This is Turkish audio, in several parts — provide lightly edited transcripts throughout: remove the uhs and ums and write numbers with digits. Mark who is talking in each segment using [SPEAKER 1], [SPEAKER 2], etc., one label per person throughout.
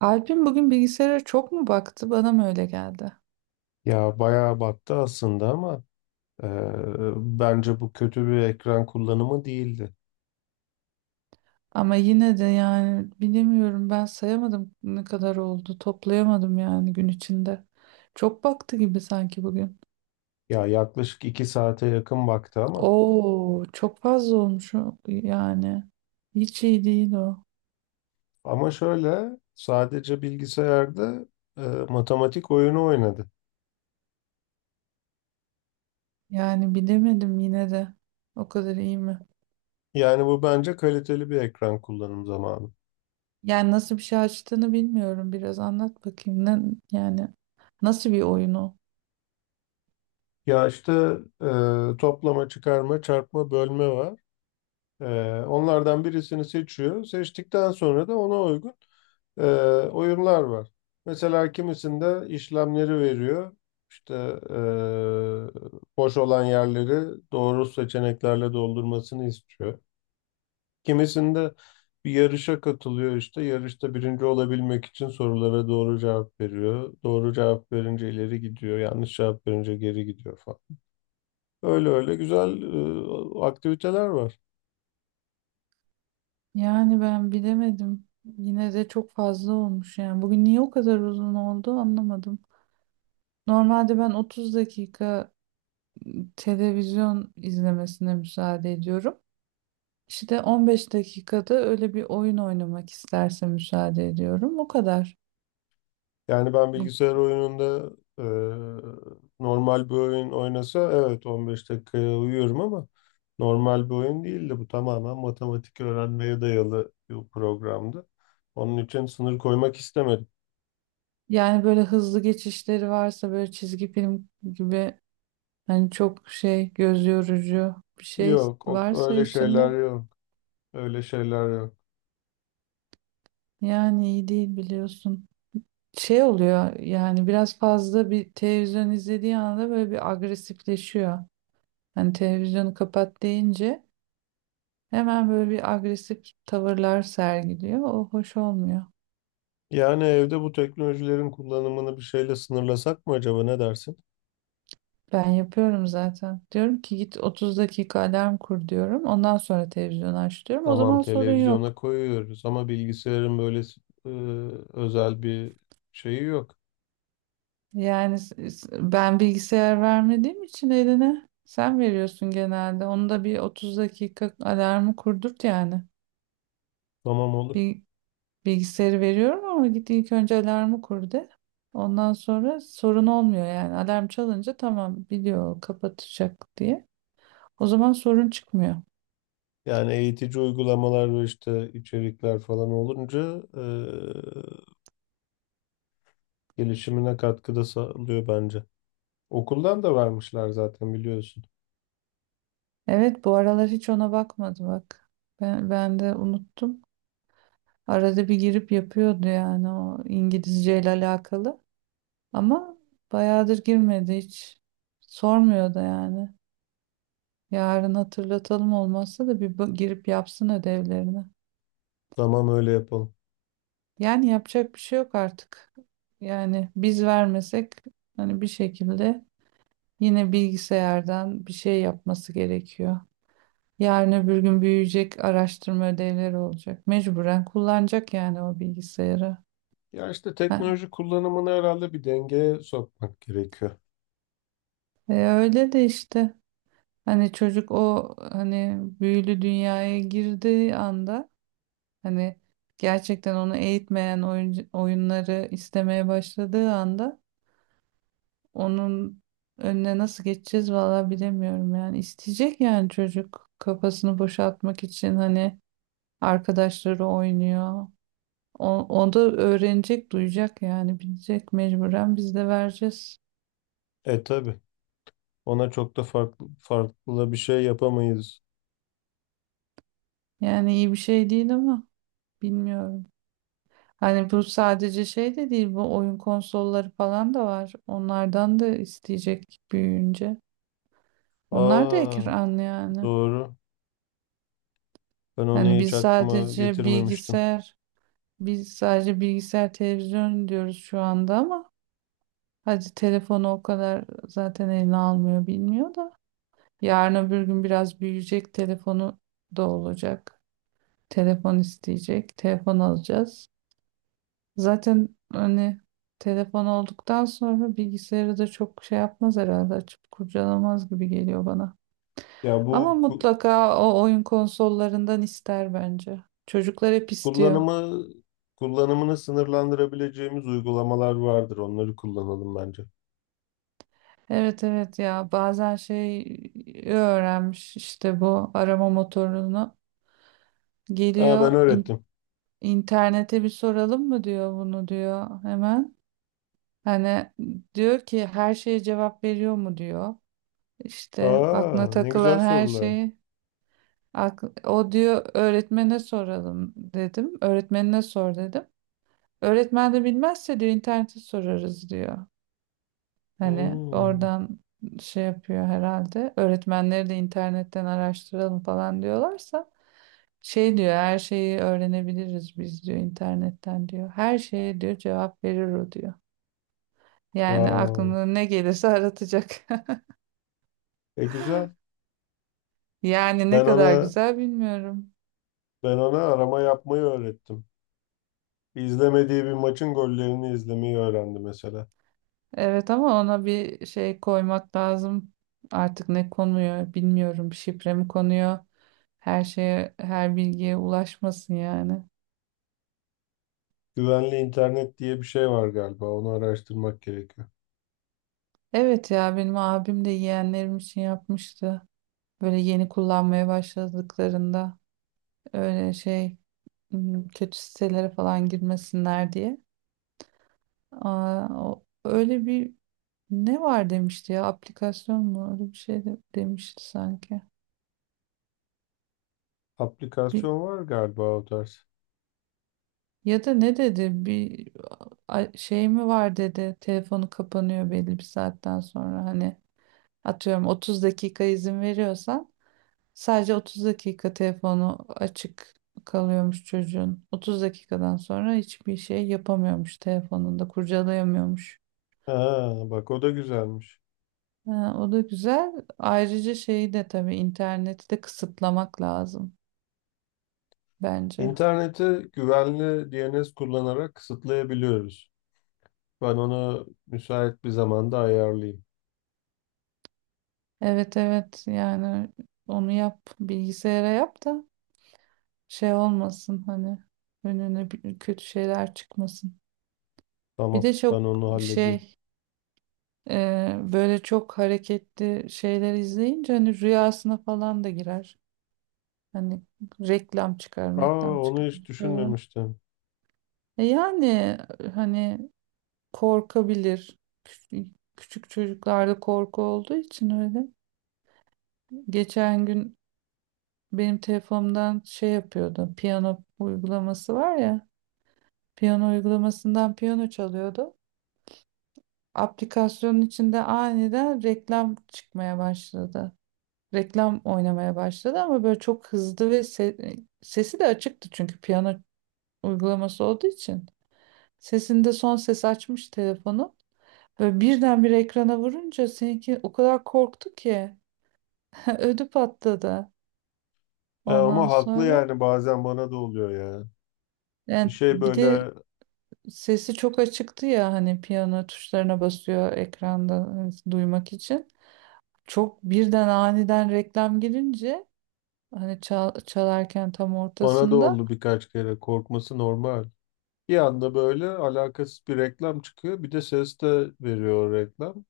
[SPEAKER 1] Alp'in bugün bilgisayara çok mu baktı? Bana mı öyle geldi?
[SPEAKER 2] Ya bayağı battı aslında ama e, bence bu kötü bir ekran kullanımı değildi.
[SPEAKER 1] Ama yine de yani bilemiyorum, ben sayamadım ne kadar oldu. Toplayamadım yani gün içinde. Çok baktı gibi sanki bugün.
[SPEAKER 2] Ya yaklaşık iki saate yakın baktı ama.
[SPEAKER 1] Oo, çok fazla olmuş yani. Hiç iyi değil o.
[SPEAKER 2] Ama şöyle sadece bilgisayarda e, matematik oyunu oynadı.
[SPEAKER 1] Yani bilemedim yine de. O kadar iyi mi?
[SPEAKER 2] Yani bu bence kaliteli bir ekran kullanım zamanı.
[SPEAKER 1] Yani nasıl bir şey açtığını bilmiyorum. Biraz anlat bakayım. Ne, yani nasıl bir oyunu?
[SPEAKER 2] Ya işte toplama, çıkarma, çarpma, bölme var. E, Onlardan birisini seçiyor. Seçtikten sonra da ona uygun e, oyunlar var. Mesela kimisinde işlemleri veriyor. İşte e, boş olan yerleri doğru seçeneklerle doldurmasını istiyor. Kimisinde bir yarışa katılıyor işte. Yarışta birinci olabilmek için sorulara doğru cevap veriyor. Doğru cevap verince ileri gidiyor. Yanlış cevap verince geri gidiyor falan. Öyle öyle güzel aktiviteler var.
[SPEAKER 1] Yani ben bilemedim. Yine de çok fazla olmuş yani. Bugün niye o kadar uzun oldu anlamadım. Normalde ben 30 dakika televizyon izlemesine müsaade ediyorum. İşte 15 dakikada öyle bir oyun oynamak isterse müsaade ediyorum. O kadar.
[SPEAKER 2] Yani ben
[SPEAKER 1] Bu-
[SPEAKER 2] bilgisayar oyununda e, normal bir oyun oynasa evet 15 dakikaya uyuyorum ama normal bir oyun değildi. Bu tamamen matematik öğrenmeye dayalı bir programdı. Onun için sınır koymak istemedim.
[SPEAKER 1] Yani böyle hızlı geçişleri varsa, böyle çizgi film gibi, hani çok şey, göz yorucu bir şey
[SPEAKER 2] Yok,
[SPEAKER 1] varsa
[SPEAKER 2] öyle şeyler
[SPEAKER 1] içinde,
[SPEAKER 2] yok. Öyle şeyler yok.
[SPEAKER 1] yani iyi değil biliyorsun. Şey oluyor yani, biraz fazla bir televizyon izlediği anda böyle bir agresifleşiyor. Hani televizyonu kapat deyince hemen böyle bir agresif tavırlar sergiliyor. O hoş olmuyor.
[SPEAKER 2] Yani evde bu teknolojilerin kullanımını bir şeyle sınırlasak mı acaba ne dersin?
[SPEAKER 1] Ben yapıyorum zaten. Diyorum ki git 30 dakika alarm kur diyorum. Ondan sonra televizyonu aç diyorum. O
[SPEAKER 2] Tamam,
[SPEAKER 1] zaman sorun
[SPEAKER 2] televizyona
[SPEAKER 1] yok.
[SPEAKER 2] koyuyoruz ama bilgisayarın böyle e, özel bir şeyi yok.
[SPEAKER 1] Yani ben bilgisayar vermediğim için eline sen veriyorsun genelde. Onu da bir 30 dakika alarmı kurdurt yani.
[SPEAKER 2] Tamam, olur.
[SPEAKER 1] Bir Bilgisayarı veriyorum ama git ilk önce alarmı kur de. Ondan sonra sorun olmuyor yani. Alarm çalınca tamam biliyor kapatacak diye. O zaman sorun çıkmıyor.
[SPEAKER 2] Yani eğitici uygulamalar ve işte içerikler falan olunca gelişimine katkıda sağlıyor bence. Okuldan da vermişler zaten biliyorsun.
[SPEAKER 1] Evet, bu aralar hiç ona bakmadı bak. Ben de unuttum. Arada bir girip yapıyordu yani, o İngilizce ile alakalı. Ama bayağıdır girmedi hiç. Sormuyor da yani. Yarın hatırlatalım, olmazsa da bir girip yapsın ödevlerini.
[SPEAKER 2] Tamam, öyle yapalım.
[SPEAKER 1] Yani yapacak bir şey yok artık. Yani biz vermesek hani bir şekilde yine bilgisayardan bir şey yapması gerekiyor. Yarın öbür gün büyüyecek, araştırma ödevleri olacak. Mecburen kullanacak yani o bilgisayarı.
[SPEAKER 2] Ya işte
[SPEAKER 1] Ha,
[SPEAKER 2] teknoloji kullanımını herhalde bir dengeye sokmak gerekiyor.
[SPEAKER 1] öyle de işte, hani çocuk o hani büyülü dünyaya girdiği anda, hani gerçekten onu eğitmeyen oyunları istemeye başladığı anda, onun önüne nasıl geçeceğiz, vallahi bilemiyorum yani. İsteyecek yani çocuk kafasını boşaltmak için. Hani arkadaşları oynuyor. O, o da öğrenecek, duyacak yani, bilecek, mecburen biz de vereceğiz.
[SPEAKER 2] E tabii, ona çok da farklı farklı bir şey yapamayız.
[SPEAKER 1] Yani iyi bir şey değil ama bilmiyorum. Hani bu sadece şey de değil, bu oyun konsolları falan da var. Onlardan da isteyecek büyüyünce. Onlar da
[SPEAKER 2] Aa,
[SPEAKER 1] ekran yani.
[SPEAKER 2] doğru. Ben
[SPEAKER 1] Hani
[SPEAKER 2] onu hiç
[SPEAKER 1] biz
[SPEAKER 2] aklıma
[SPEAKER 1] sadece
[SPEAKER 2] getirmemiştim.
[SPEAKER 1] bilgisayar Biz sadece bilgisayar, televizyon diyoruz şu anda ama hadi telefonu o kadar zaten eline almıyor, bilmiyor da. Yarın öbür gün biraz büyüyecek, telefonu da olacak. Telefon isteyecek, telefon alacağız. Zaten hani telefon olduktan sonra bilgisayarı da çok şey yapmaz herhalde, açıp kurcalamaz gibi geliyor bana.
[SPEAKER 2] Ya
[SPEAKER 1] Ama
[SPEAKER 2] bu ku-
[SPEAKER 1] mutlaka o oyun konsollarından ister bence. Çocuklar hep istiyor.
[SPEAKER 2] Kullanımı kullanımını sınırlandırabileceğimiz uygulamalar vardır. Onları kullanalım bence.
[SPEAKER 1] Evet, evet ya, bazen şey, öğrenmiş işte bu arama motorunu,
[SPEAKER 2] Aa, ben
[SPEAKER 1] geliyor,
[SPEAKER 2] öğrettim.
[SPEAKER 1] internete bir soralım mı diyor bunu diyor hemen. Hani diyor ki her şeye cevap veriyor mu diyor. İşte aklına
[SPEAKER 2] Aa, ne güzel
[SPEAKER 1] takılan her
[SPEAKER 2] sorular.
[SPEAKER 1] şeyi, o diyor öğretmene soralım dedim. Öğretmenine sor dedim. Öğretmen de bilmezse diyor internete sorarız diyor. Hani
[SPEAKER 2] Hmm,
[SPEAKER 1] oradan şey yapıyor herhalde. Öğretmenleri de internetten araştıralım falan diyorlarsa şey diyor, her şeyi öğrenebiliriz biz diyor internetten diyor. Her şeye diyor cevap verir o diyor. Yani
[SPEAKER 2] wow.
[SPEAKER 1] aklına ne gelirse aratacak.
[SPEAKER 2] E güzel.
[SPEAKER 1] Yani ne
[SPEAKER 2] Ben
[SPEAKER 1] kadar
[SPEAKER 2] ona
[SPEAKER 1] güzel bilmiyorum.
[SPEAKER 2] ben ona arama yapmayı öğrettim. İzlemediği bir maçın gollerini izlemeyi öğrendi mesela.
[SPEAKER 1] Evet ama ona bir şey koymak lazım. Artık ne konuyor bilmiyorum. Şifre mi konuyor? Her şeye, her bilgiye ulaşmasın yani.
[SPEAKER 2] Güvenli internet diye bir şey var galiba. Onu araştırmak gerekiyor.
[SPEAKER 1] Evet ya, benim abim de yeğenlerim için yapmıştı. Böyle yeni kullanmaya başladıklarında, öyle şey, kötü sitelere falan girmesinler diye. Aa, öyle bir ne var demişti ya, aplikasyon mu öyle bir şey de, demişti sanki. Bir,
[SPEAKER 2] Aplikasyon var galiba o tarz.
[SPEAKER 1] ya da ne dedi, bir şey mi var dedi, telefonu kapanıyor belli bir saatten sonra. Hani atıyorum 30 dakika izin veriyorsan, sadece 30 dakika telefonu açık kalıyormuş çocuğun. 30 dakikadan sonra hiçbir şey yapamıyormuş telefonunda, kurcalayamıyormuş.
[SPEAKER 2] Ha, bak o da güzelmiş.
[SPEAKER 1] Ha, o da güzel. Ayrıca şeyi de tabii, interneti de kısıtlamak lazım bence.
[SPEAKER 2] İnterneti güvenli DNS kullanarak kısıtlayabiliyoruz. Ben ona müsait bir zamanda ayarlayayım.
[SPEAKER 1] Evet, evet yani onu yap, bilgisayara yap da şey olmasın hani, önüne kötü şeyler çıkmasın. Bir
[SPEAKER 2] Tamam,
[SPEAKER 1] de
[SPEAKER 2] ben
[SPEAKER 1] çok
[SPEAKER 2] onu halledeyim.
[SPEAKER 1] şey, e, böyle çok hareketli şeyler izleyince hani rüyasına falan da girer. Hani reklam çıkar,
[SPEAKER 2] Aa,
[SPEAKER 1] reklam
[SPEAKER 2] onu
[SPEAKER 1] çıkar,
[SPEAKER 2] hiç
[SPEAKER 1] bir şey olur.
[SPEAKER 2] düşünmemiştim.
[SPEAKER 1] E yani hani korkabilir. Küçük küçük çocuklarda korku olduğu için öyle. Geçen gün benim telefonumdan şey yapıyordu. Piyano uygulaması var ya. Piyano uygulamasından piyano çalıyordu. Aplikasyonun içinde aniden reklam çıkmaya başladı. Reklam oynamaya başladı ama böyle çok hızlı ve sesi de açıktı çünkü piyano uygulaması olduğu için. Sesinde son ses açmış telefonu. Böyle birdenbire ekrana vurunca seninki o kadar korktu ki ödü patladı.
[SPEAKER 2] E,
[SPEAKER 1] Ondan
[SPEAKER 2] ama haklı
[SPEAKER 1] sonra
[SPEAKER 2] yani bazen bana da oluyor ya. Bir
[SPEAKER 1] yani,
[SPEAKER 2] şey
[SPEAKER 1] bir de
[SPEAKER 2] böyle
[SPEAKER 1] sesi çok açıktı ya, hani piyano tuşlarına basıyor ekranda hani duymak için. Çok birden aniden reklam girince, hani çalarken tam
[SPEAKER 2] bana da
[SPEAKER 1] ortasında.
[SPEAKER 2] oldu birkaç kere. Korkması normal. Bir anda böyle alakasız bir reklam çıkıyor. Bir de ses de veriyor o reklam.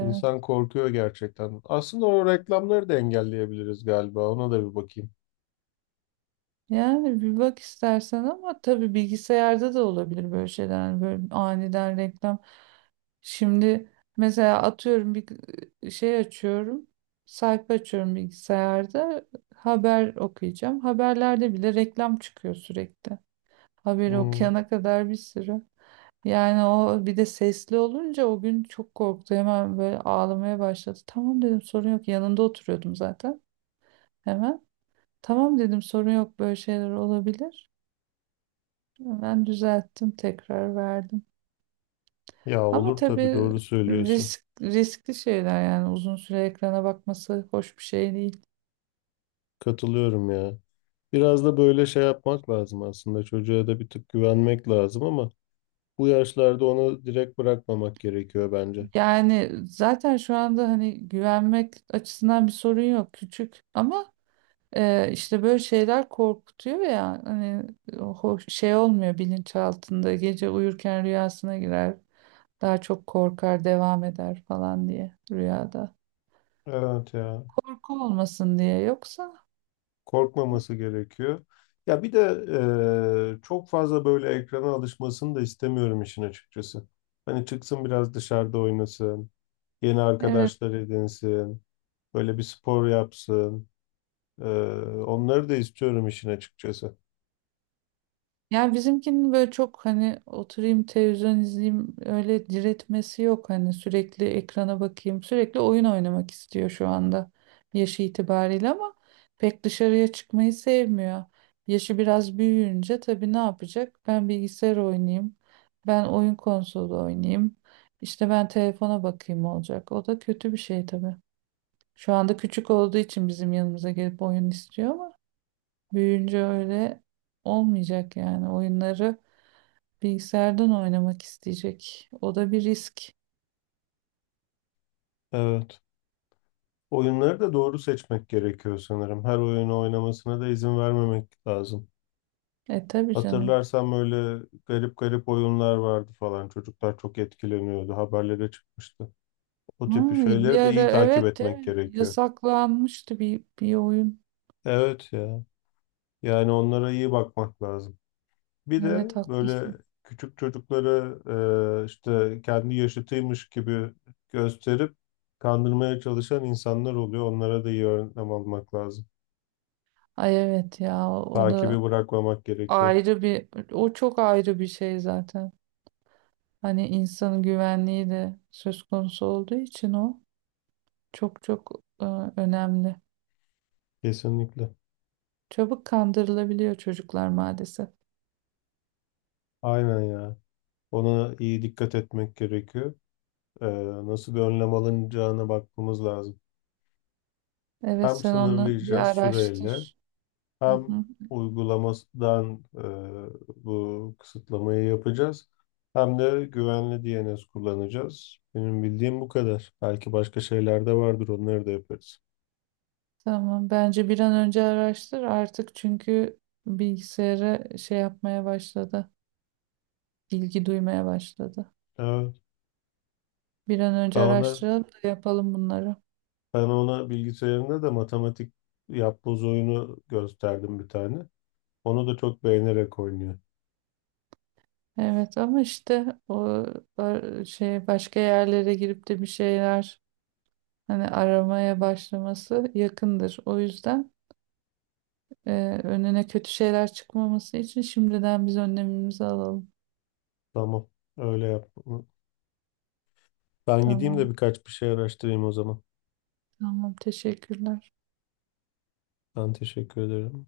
[SPEAKER 2] İnsan korkuyor gerçekten. Aslında o reklamları da engelleyebiliriz galiba. Ona da bir bakayım.
[SPEAKER 1] Yani bir bak istersen ama tabii bilgisayarda da olabilir böyle şeyler. Yani böyle aniden reklam. Şimdi mesela atıyorum bir şey açıyorum. Sayfa açıyorum bilgisayarda. Haber okuyacağım. Haberlerde bile reklam çıkıyor sürekli. Haberi
[SPEAKER 2] Hmm.
[SPEAKER 1] okuyana kadar bir sürü. Yani o, bir de sesli olunca o gün çok korktu. Hemen böyle ağlamaya başladı. Tamam dedim, sorun yok. Yanında oturuyordum zaten. Hemen. Tamam dedim, sorun yok böyle şeyler olabilir. Ben düzelttim, tekrar verdim.
[SPEAKER 2] Ya,
[SPEAKER 1] Ama
[SPEAKER 2] olur tabii,
[SPEAKER 1] tabii
[SPEAKER 2] doğru söylüyorsun.
[SPEAKER 1] riskli şeyler yani uzun süre ekrana bakması hoş bir şey değil.
[SPEAKER 2] Katılıyorum ya. Biraz da böyle şey yapmak lazım aslında. Çocuğa da bir tık güvenmek lazım ama bu yaşlarda onu direkt bırakmamak gerekiyor bence.
[SPEAKER 1] Yani zaten şu anda hani güvenmek açısından bir sorun yok, küçük ama işte böyle şeyler korkutuyor ya hani, hoş şey olmuyor, bilinçaltında gece uyurken rüyasına girer, daha çok korkar devam eder falan diye rüyada.
[SPEAKER 2] Evet ya.
[SPEAKER 1] Korku olmasın diye yoksa.
[SPEAKER 2] Korkmaması gerekiyor. Ya bir de çok fazla böyle ekrana alışmasını da istemiyorum işin açıkçası. Hani çıksın biraz dışarıda oynasın, yeni
[SPEAKER 1] Evet.
[SPEAKER 2] arkadaşlar edinsin, böyle bir spor yapsın. Eee, onları da istiyorum işin açıkçası.
[SPEAKER 1] Yani bizimkinin böyle çok hani oturayım televizyon izleyeyim öyle diretmesi yok, hani sürekli ekrana bakayım sürekli oyun oynamak istiyor şu anda yaşı itibariyle ama pek dışarıya çıkmayı sevmiyor. Yaşı biraz büyüyünce tabii ne yapacak? Ben bilgisayar oynayayım, ben oyun konsolu oynayayım, işte ben telefona bakayım olacak. O da kötü bir şey tabii. Şu anda küçük olduğu için bizim yanımıza gelip oyun istiyor ama büyüyünce öyle olmayacak yani oyunları. Bilgisayardan oynamak isteyecek. O da bir risk.
[SPEAKER 2] Evet. Oyunları da doğru seçmek gerekiyor sanırım. Her oyunu oynamasına da izin vermemek lazım.
[SPEAKER 1] E tabii canım.
[SPEAKER 2] Hatırlarsam öyle garip garip oyunlar vardı falan. Çocuklar çok etkileniyordu. Haberlere çıkmıştı. O
[SPEAKER 1] Ha,
[SPEAKER 2] tip
[SPEAKER 1] bir
[SPEAKER 2] şeyleri de
[SPEAKER 1] ara,
[SPEAKER 2] iyi takip
[SPEAKER 1] evet,
[SPEAKER 2] etmek
[SPEAKER 1] evet,
[SPEAKER 2] gerekiyor.
[SPEAKER 1] yasaklanmıştı bir oyun.
[SPEAKER 2] Evet ya. Yani onlara iyi bakmak lazım. Bir de
[SPEAKER 1] Evet, haklısın.
[SPEAKER 2] böyle küçük çocuklara işte kendi yaşıtıymış gibi gösterip kandırmaya çalışan insanlar oluyor. Onlara da iyi önlem almak lazım.
[SPEAKER 1] Ay, evet ya, o
[SPEAKER 2] Takibi
[SPEAKER 1] da
[SPEAKER 2] bırakmamak gerekiyor.
[SPEAKER 1] ayrı, bir o çok ayrı bir şey zaten. Hani insanın güvenliği de söz konusu olduğu için o çok çok e, önemli.
[SPEAKER 2] Kesinlikle.
[SPEAKER 1] Çabuk kandırılabiliyor çocuklar maalesef.
[SPEAKER 2] Aynen ya. Ona iyi dikkat etmek gerekiyor. Ee, nasıl bir önlem alınacağına bakmamız lazım.
[SPEAKER 1] Evet,
[SPEAKER 2] Hem
[SPEAKER 1] sen onu bir
[SPEAKER 2] sınırlayacağız süreyle,
[SPEAKER 1] araştır. Hı
[SPEAKER 2] hem
[SPEAKER 1] hı.
[SPEAKER 2] uygulamasından bu kısıtlamayı yapacağız. Hem de güvenli DNS kullanacağız. Benim bildiğim bu kadar. Belki başka şeyler de vardır. Onları da yaparız.
[SPEAKER 1] Tamam, bence bir an önce araştır artık çünkü bilgisayara şey yapmaya başladı. Bilgi duymaya başladı.
[SPEAKER 2] Evet.
[SPEAKER 1] Bir an
[SPEAKER 2] Ben
[SPEAKER 1] önce
[SPEAKER 2] ona,
[SPEAKER 1] araştıralım da yapalım bunları.
[SPEAKER 2] ben ona bilgisayarında da matematik yapboz oyunu gösterdim bir tane. Onu da çok beğenerek oynuyor.
[SPEAKER 1] Evet ama işte o şey, başka yerlere girip de bir şeyler hani aramaya başlaması yakındır. O yüzden e, önüne kötü şeyler çıkmaması için şimdiden biz önlemimizi alalım.
[SPEAKER 2] Tamam. Öyle yap. Ben gideyim de
[SPEAKER 1] Tamam,
[SPEAKER 2] birkaç bir şey araştırayım o zaman.
[SPEAKER 1] tamam, teşekkürler.
[SPEAKER 2] Ben teşekkür ederim.